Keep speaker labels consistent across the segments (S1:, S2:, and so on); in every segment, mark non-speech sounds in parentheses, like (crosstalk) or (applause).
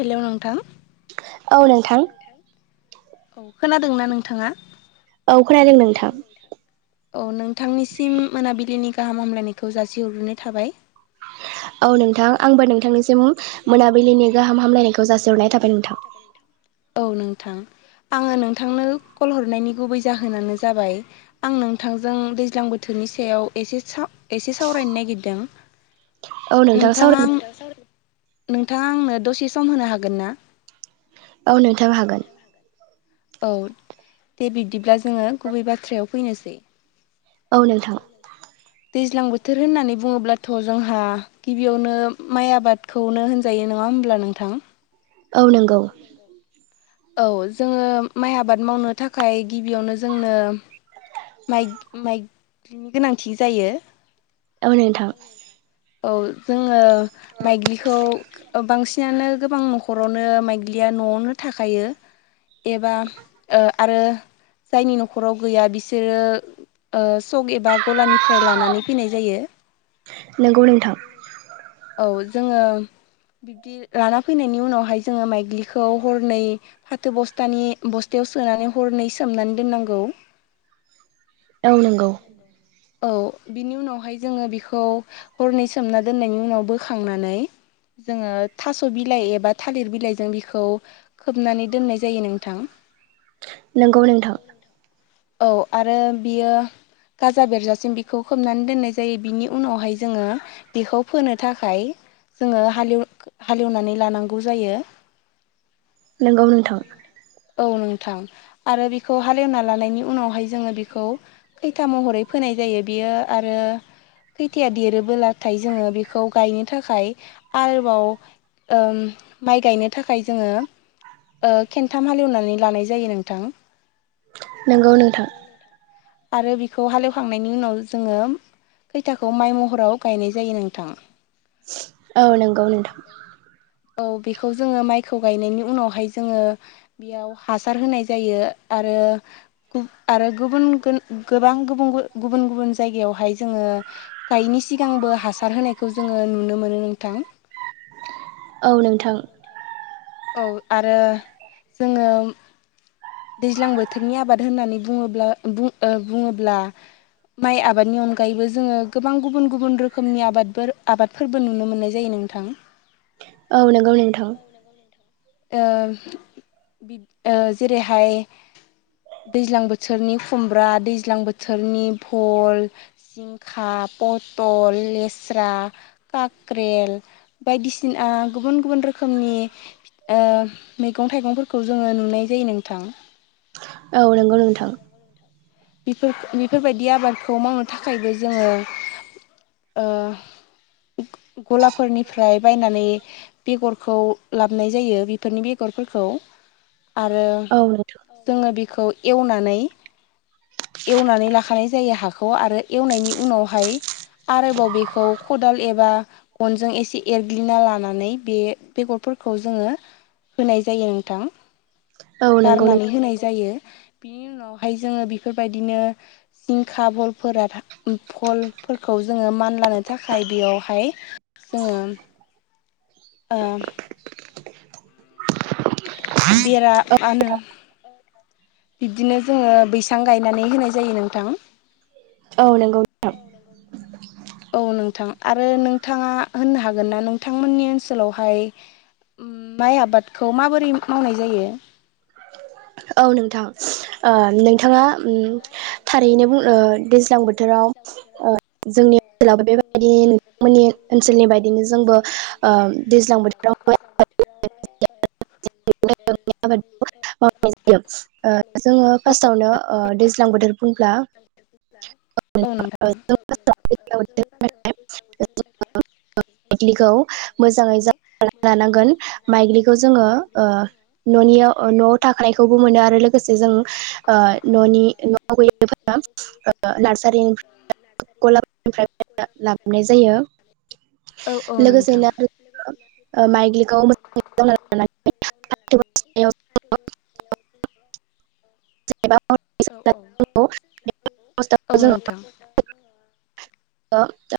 S1: हेल' नोंथां औ नोंथां औ खोनादोंना नोंथाङा औ खोनादों नोंथां औ नोंथांनिसिम मोनाबिलिनि गाहाम हामलायनायखौ जासिहरग्रोनाय थाबाय
S2: औ नोंथां आंबो नोंथांनिसिम मोनाबिलिनि गाहाम हामलायनायखौ जासिहरनाय थाबाय नोंथां
S1: औ नोंथां आङो नोंथांनो कल हरनायनि गुबै जाहोनानो जाबाय आं नोंथांजों दैज्लां बोथोरनि सायाव एसे एसे सावरायनो नागिरदों
S2: औ नोंथां
S1: नोंथाङा
S2: सावराय
S1: आं नोंथाङा आंनो दसे सम होनो हागोन ना
S2: बाव नोंथाब हागोन
S1: औ दे बिब्दिब्ला जोङो गुबै बाथ्रायाव फैनोसै
S2: औ नोंथां
S1: दैज्लां बोथोर होननानै बुङोब्लाथ' जोंहा गिबियावनो माइ आबादखौनो होनजायो नङा होमब्ला नोंथां
S2: औ नंगौ
S1: औ जोङो माइ आबाद मावनो थाखाय गिबियावनो जोंनो माइ माइग्रिनि गोनांथि जायो
S2: औ नोंथां
S1: औ जोङो माइग्लिखौ बांसिनानो गोबां न'खर खरावनो माइग्लिया न'आवनो थाखायो एबा आरो जायनि न'खराव गैया बिसोरो सक एबा गलानिफ्राय लानानै फैनाय जायो
S2: नंगौ नोंथां
S1: औ जोङो बिब्दि लाना फैनायनि उनावहाय जोङो माइग्लिखौ हरनै फाथो बस्थानि बस्थायाव सोनानै हरनै सोमनानै दोननांगौ
S2: औ नंगौ
S1: औ बिनि उनावहाय जोङो बेखौ हरनै सोमना दोननायनि उनाव बोखांनानै जोङो थास' बिलाइ एबा थालिर बिलाइजों बिखौ खोबनानै दोननाय जायो नोंथां
S2: नंगौ नोंथां
S1: औ आरो बियो गाजा बेरजासिम बेखौ खोबनानै दोननाय जायो बिनि उनावहाय जोङो बेखौ फोनो थाखाय जोङो हालेव हालेवनानै लानांगौ जायो
S2: नोंगौ नोंथां
S1: औ नोंथां आरो बेखौ हालेवना लानायनि उनावहाय जोङो बेखौ खथा महरै फोनाय जायो बियो आरो खैथायया देरोबोलाथाय जोङो बेखौ गायनो थाखाय आलबाव माइ गायनो थाखाय जोङो के साथाम हालेवनानै लानाय जायो नोंथां
S2: नंगौ नोंथां
S1: आरो बिखौ हालेवखांनायनि उनाव जोङो खैथाखौ माइ महराव गायनाय जायो नोंथां
S2: औ नंगौ नोंथां
S1: औ बेखौ जोङो माइखौ गायनायनि उनावहाय जोङो बेयाव हासार होनाय जायो आरो आरो गुबुन गोबां गुबुन गुबुन जायगायावहाय जोङो गायैनि सिगांबो हासार होनायखौ जोङो नुनो मोनो नोंथां
S2: औ नोंथां
S1: औ आरो जोङो दैज्लां बोथोरनि आबाद होननानै बुङोब्ला बुङोब्ला माइ आबादनि अनगायैबो जोङो गोबां गुबुन गुबुन रोखोमनि आबादफोर आबाद फोरबो नुनो मोननाय जायो नोंथां ।
S2: औ नंगौ नोंथां
S1: ओ जेरैहाय दैज्लां बोथोरनि खुमब्रा दैज्लां बोथोरनि भल जिंखा पथल लेस्रा काक्रेल बायदिसिना गुबुन गुबुन रोखोमनि ओ मैगं थाइगंफोरखौ जोङो नुनाय जायो नोंथां
S2: औ नंगौ नोंथां
S1: बेफोरबायदि आबादखौ मावनो थाखायबो जोङो ओ गलाफोरनिफ्राय बायनानै बेगरखौ लाबोनाय जायो बेफोरनि बेगरफोरखौ आरो
S2: औ नोंथां
S1: जोङो बेखौ एवनानै एवनानै लाखानाय जायो हाखौ आरो एवनायनि उनावहाय आरोबाव बेखौ खदाल एबा गनजों एसे एरग्लिना लानानै बे बेगरफोरखौ जोङो होनाय जायो नोंथां ।
S2: औ नंगौ
S1: गारनानै
S2: नोंथां
S1: होनाय जायो बिनि उनावहाय जोङो बेफोरबायदिनो जिंखा भलफोरा भलफोरखौ जोङो मानलानो थाखाय बेयावहाय जोङो ओ बेरा माहोनो बिबदिनो जोङो बैसां गायनानै होनाय जायो नोंथां
S2: औ नंगौ
S1: औ नोंथां आरो नोंथाङा होननो हागोन ना नोंथांमोननि ओनसोलावहाय ओम माइ आबादखौ माबोरै मावनाय जायो?
S2: औ नोंथां ओ नोंथाङा ओम थारैनो बुङो ओ दैज्लां बोथोराव ओ जोंनि ओनसोलावबो बेबायदिनो नोंथांमोननि ओनसोलनि बायदि
S1: ओनसोलनि बायदिनो जोंबो
S2: बोथोराव
S1: गोजां बोथोराव
S2: मावनाय जायो ओ जोङो
S1: औ
S2: फार्स्टावनो ओ दैज्लां बोथोर बुंब्ला
S1: औ नोंथां
S2: (unintelligible)
S1: (inaudible)
S2: माइग्लिखौ मोजाङै ज लानांगोन माइग्लिखौ जोङो ओ ननियाव ओ न'आव थाखानायखौबो मोनो आरो लोगोसे जों ओ न'नि न'आव गोयिफोरा नार्सारिनिफ्राय गलानिफ्राय लाबोनाय जायो ।
S1: औ औ नोंथां
S2: लोगोसेनो ओ माइगलिखौ औ
S1: (inaudible)
S2: जेनेबा
S1: औ
S2: जोङो
S1: औ औ
S2: फार्स्टआव
S1: नोंथां
S2: (unintelligible)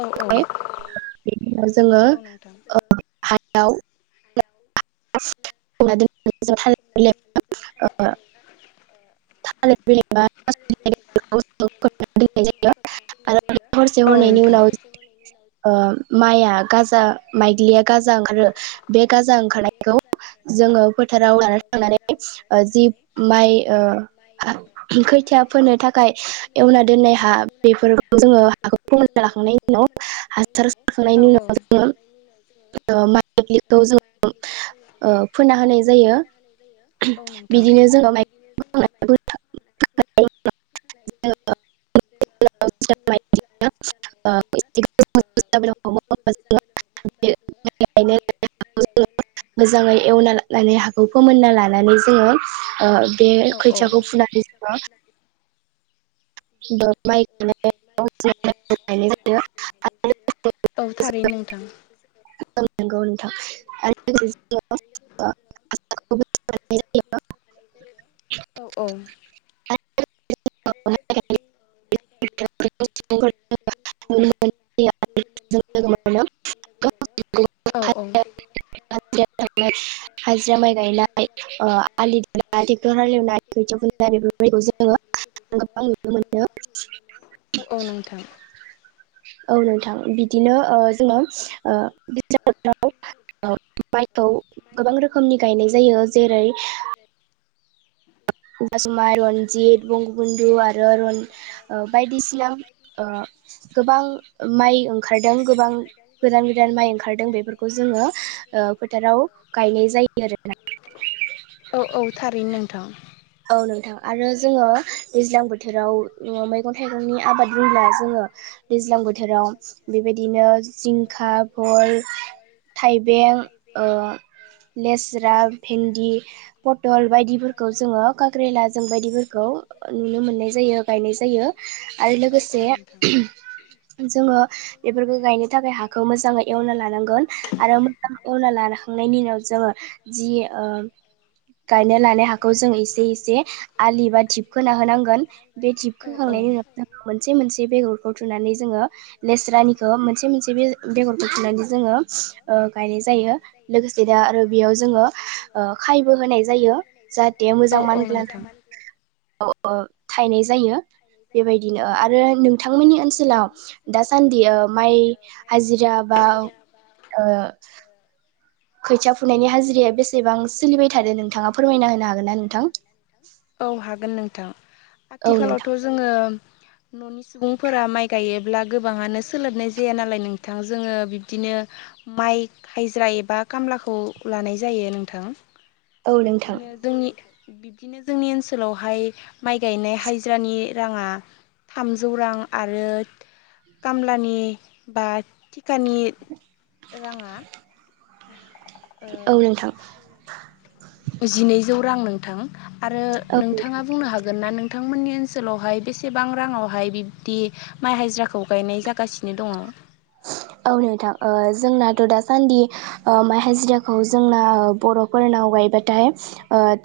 S1: औ औ
S2: जोङो
S1: औ नोंथां
S2: ओ हायाव (unintelligible) थालिर बिलाइ बानाय ज (unintelligible) आरो (inaudible) हरसे
S1: औ
S2: हरनैनि
S1: नोंथां
S2: उनाव जो ओ माइया गाजा माइग्लिया गाजा ओंखारो। बे गाजा ओंखारनाय गौ जोङो फो थाराव लाना थांनानै ओ जि माइ ओ खैथिया फोनो थाखाय एवना दोननाय हा बेफोरखौ जोङो हाखौ फोमोनना लाखांनायनि उनाव हासार
S1: औ
S2: खांनायनि
S1: औ
S2: उनाव जोङो ओ माइग्लिखौ जों
S1: बेखौ जोङो
S2: ओ फोना होनाय जायो
S1: औ नोंथां
S2: बिदिनो जोङो माइं (inaudible)
S1: (unintelligible) (unintelligible) (unintelligible)
S2: (unintelligible) गोजाङै एवना ला माने हाखौ फोमोनना लानानै जोङो ओ बे
S1: औ औ
S2: खैथियाखौ फुनानै जोङो द माइ (unintelligible)
S1: औ थारै नोंथां।
S2: औ नांगौ नोंथां (unintelligible) (unintelligible)
S1: औ औ। (unintelligible) (unintelligible)
S2: लोगोसे
S1: नुनो मोन (unintelligible) औ औ।
S2: (unintelligible) हाजिरा माइ गायनाय ओ आलि दानाय ट्रेक्टर हालेवनाय खोथिया फु दा बेफोरखौ जोङो गोबां नुनो मोनदों।
S1: औ औ नोंथां
S2: औ नोंथां बिदिनो ओ जोङो ओ (unintelligible) ओ माइखौ गोबां रोखोमनि गायनाय जायो। जेरै
S1: (inaudible)
S2: आसुमाइ रनजित बंगबुन्धु आरो रन ओ बायदिसिना ओ गोबां माइ ओंखारदों गोबां गोदान गोदान माइ ओंखारदों बेफोरखौ जोङो ओ फोथाराव गायनाय जायो आरोना।
S1: औ औ थारैनो नोंथां।
S2: औ नोंथां आरो जोङो दैज्लां बोथोराव न'वाव मैगं थाइगंनि आबाद बुंब्ला जोङो दैज्लां बो थोराव बेबायदिनो जिंखाफोर थाइबें ओ लेस्रा भेन्दि पथल बायदिफोरखौ जोङो खाग्रेला जों बायदिफोरखौ नुनो मोननाय जायो गायनाय जायो। आरो
S1: औ औ
S2: लोगोसे
S1: नोंथां
S2: जोङो एफोरखौ गायनो थाखाय हाखौ मोजाङै एवना लानांगोन आरो मोजां एवना लानखांनायनि उनाव जोङो जि ओ गायनो लानाय हाखौ जों इसे दै जे एसे आलि बाथिपखोना होनांगोन बे
S1: औ
S2: थिबखोखांनायनि
S1: औ
S2: उनाव जों मोनसे मोनसे बेगर खौ थुनानै जोङो लेस्रानिखौ मोनसे मोनसे बे बेगरखौ फुनानै जोङो ओ गायनाय जायो। लोगोसे दा आरो बेयाव जोङो ओ खायबो होनाय जायो। जाहाथे मोजां
S1: औ
S2: मा
S1: औ
S2: मानग्लाङो।
S1: नोंथां
S2: औ ओ थायनाय जायो। बेबायदिनो। ओ रो नोंथांमोननि ओनसोलाव दासान्दि ओ माइ हाजिरा बाव ओ
S1: दा
S2: खोथिया फुनायनि हाजिराया बेसेबां सोलिबाय थादों नोंथाङा फोरमायना होनो हागोन ना नोंथां?
S1: औ हागोन नोंथां।
S2: औ नोंथां
S1: आथिखालावथ' जोङो न'नि सुबुंफोरा माइ गायोब्ला गोबाङानो सोलाबनाय जाया नालाय नोंथां जोङो बिब्दिनो माइ खायज्रा एबा खामलाखौ लानाय जायो नोंथां।
S2: औ नोंथां
S1: बिब्दिनो जोंनि बिब्दिनो जोंनि ओनसोलावहाय माइ गायनाय हायज्रानि राङा थामजौ रां आरो खामलानि बा सिखानि राङा
S2: औ
S1: ओ
S2: नोंथां
S1: जिनैजौ रां नोंथां आरो
S2: औ
S1: नोंथाङा बुंनो हागोन ना नोंथांमोननि ओनसोलावहाय बेसेबां राङावहाय बिब्दि माइ हाजिराखौ गायनाय जागासिनो दङ'?
S2: औ नोंथां जोंनाथ' दासान्दि माइ हाजिराखौ जोंना बर'फोरनाव गायबाथाय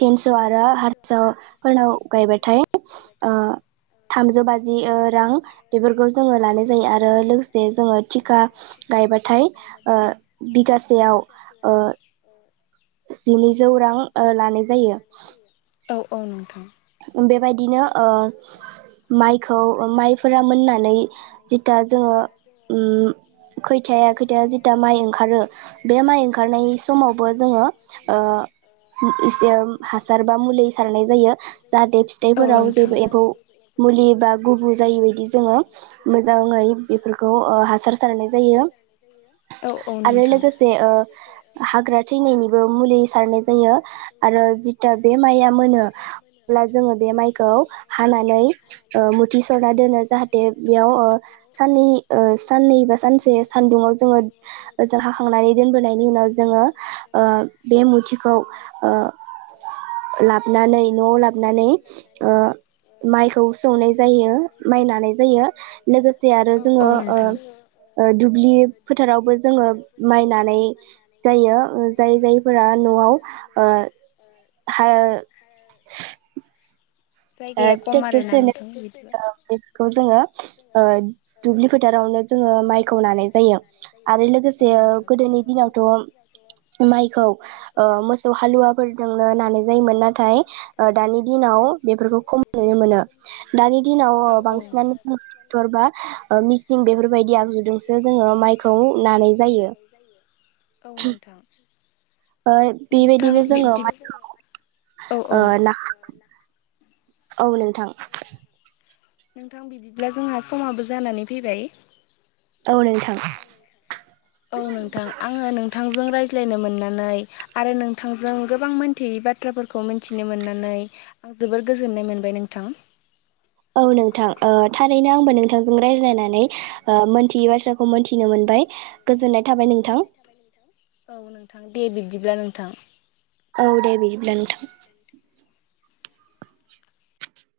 S2: थिनस' आरो हारस फोरनाव गायबथाय थामजौ बाजि जि रां बेफोरखौ जोङो लानाय जायो आरो लोगोसे जोङो थिखा गायबाथाय बिगासेयाव
S1: औ
S2: जिनैजौ रां लानाय जायो
S1: औ औ नोंथां
S2: बेबायदिनो माइखौ माइफोरा मोननानै जिथा जोङो खैथाया खैथाया जिथा माइ ओंखारो बे माइ ओंखारनाय समावबो जोङो इसे हासार बा मुलि सारनाय जायो जाहाथे
S1: औ
S2: फिथाइफोराव
S1: नोंथां
S2: जेबो एफौ मुलि बा गुबु जायै बदि जोङो मोजाङै बेफोरखौ हासार सारनाय जायो
S1: औ औ
S2: आरो
S1: नोंथां
S2: लोगोसे हाग्रा थैनायनिबो मुलि सारनाय जायो आरो जिता बे माइआ मोनो अ जोङो बे माइखौ हानानै मथि सरना दोनो जाहाथे बेयाव साननै साननै बा सानसे सानदुुंआव जोङो ओजों हाखांनानै दोनबोनायनि उनाव जोङो बे मुथिखौ लाबनानै न'आव लाबनानै माइखौ सौनाय जायो माइ लानाय जायो लोगोसे आरो
S1: औ औ
S2: जोङो
S1: नोंथां।
S2: दुब्लि फोथारावबो जोङो माइनानै जायो जाय जायफोरा न'आव आ ह
S1: जायगाया खम आरोना
S2: देकसनो
S1: नोंथां बिदिबा
S2: बेखौ जोङो दुब्लि फोथारावनो जोङो माइखौ नानाय जायो आरो
S1: औ
S2: लोगोसे
S1: नोंथां
S2: गोदोनि दिनावथ' माइखौ मोसौ हालुवाफोरजोंनो नानाय जायोमोन नाथाय दानि दिनाव बेफोरखौ खम नुनो मोनो दानि दिनाव
S1: औ औ
S2: बाबाय आगुो ज म खौ नानाय जायो
S1: औ नोंथां नोंथां
S2: बेबायदिनो जोङो
S1: बिब्दि औ औ
S2: माइ ना औ नोंथां
S1: नोंथां बिदिब्ला जोंहा समाबो जानानै फैबाय
S2: औ नोंथां
S1: औ नोंथां आङो नोंथांजों रायज्लायनो मोननानै आरो नोंथांजों गोबां मोनथियै बाथ्राफोरखौ मिथिनो मोननानै आं जोबोर गोजोननाय मोनबाय नोंथां
S2: औ नोंथां थारैनो आंबो नोंथांजों रायज्लायनानै मोनथियै बाथ्राखौ मोनथिनो मोनबाय गोजोननाय थाबाय नोंथां
S1: औ नोंथां दे बिदिब्ला नोंथां
S2: औ दे बिदिब्ला नोंथां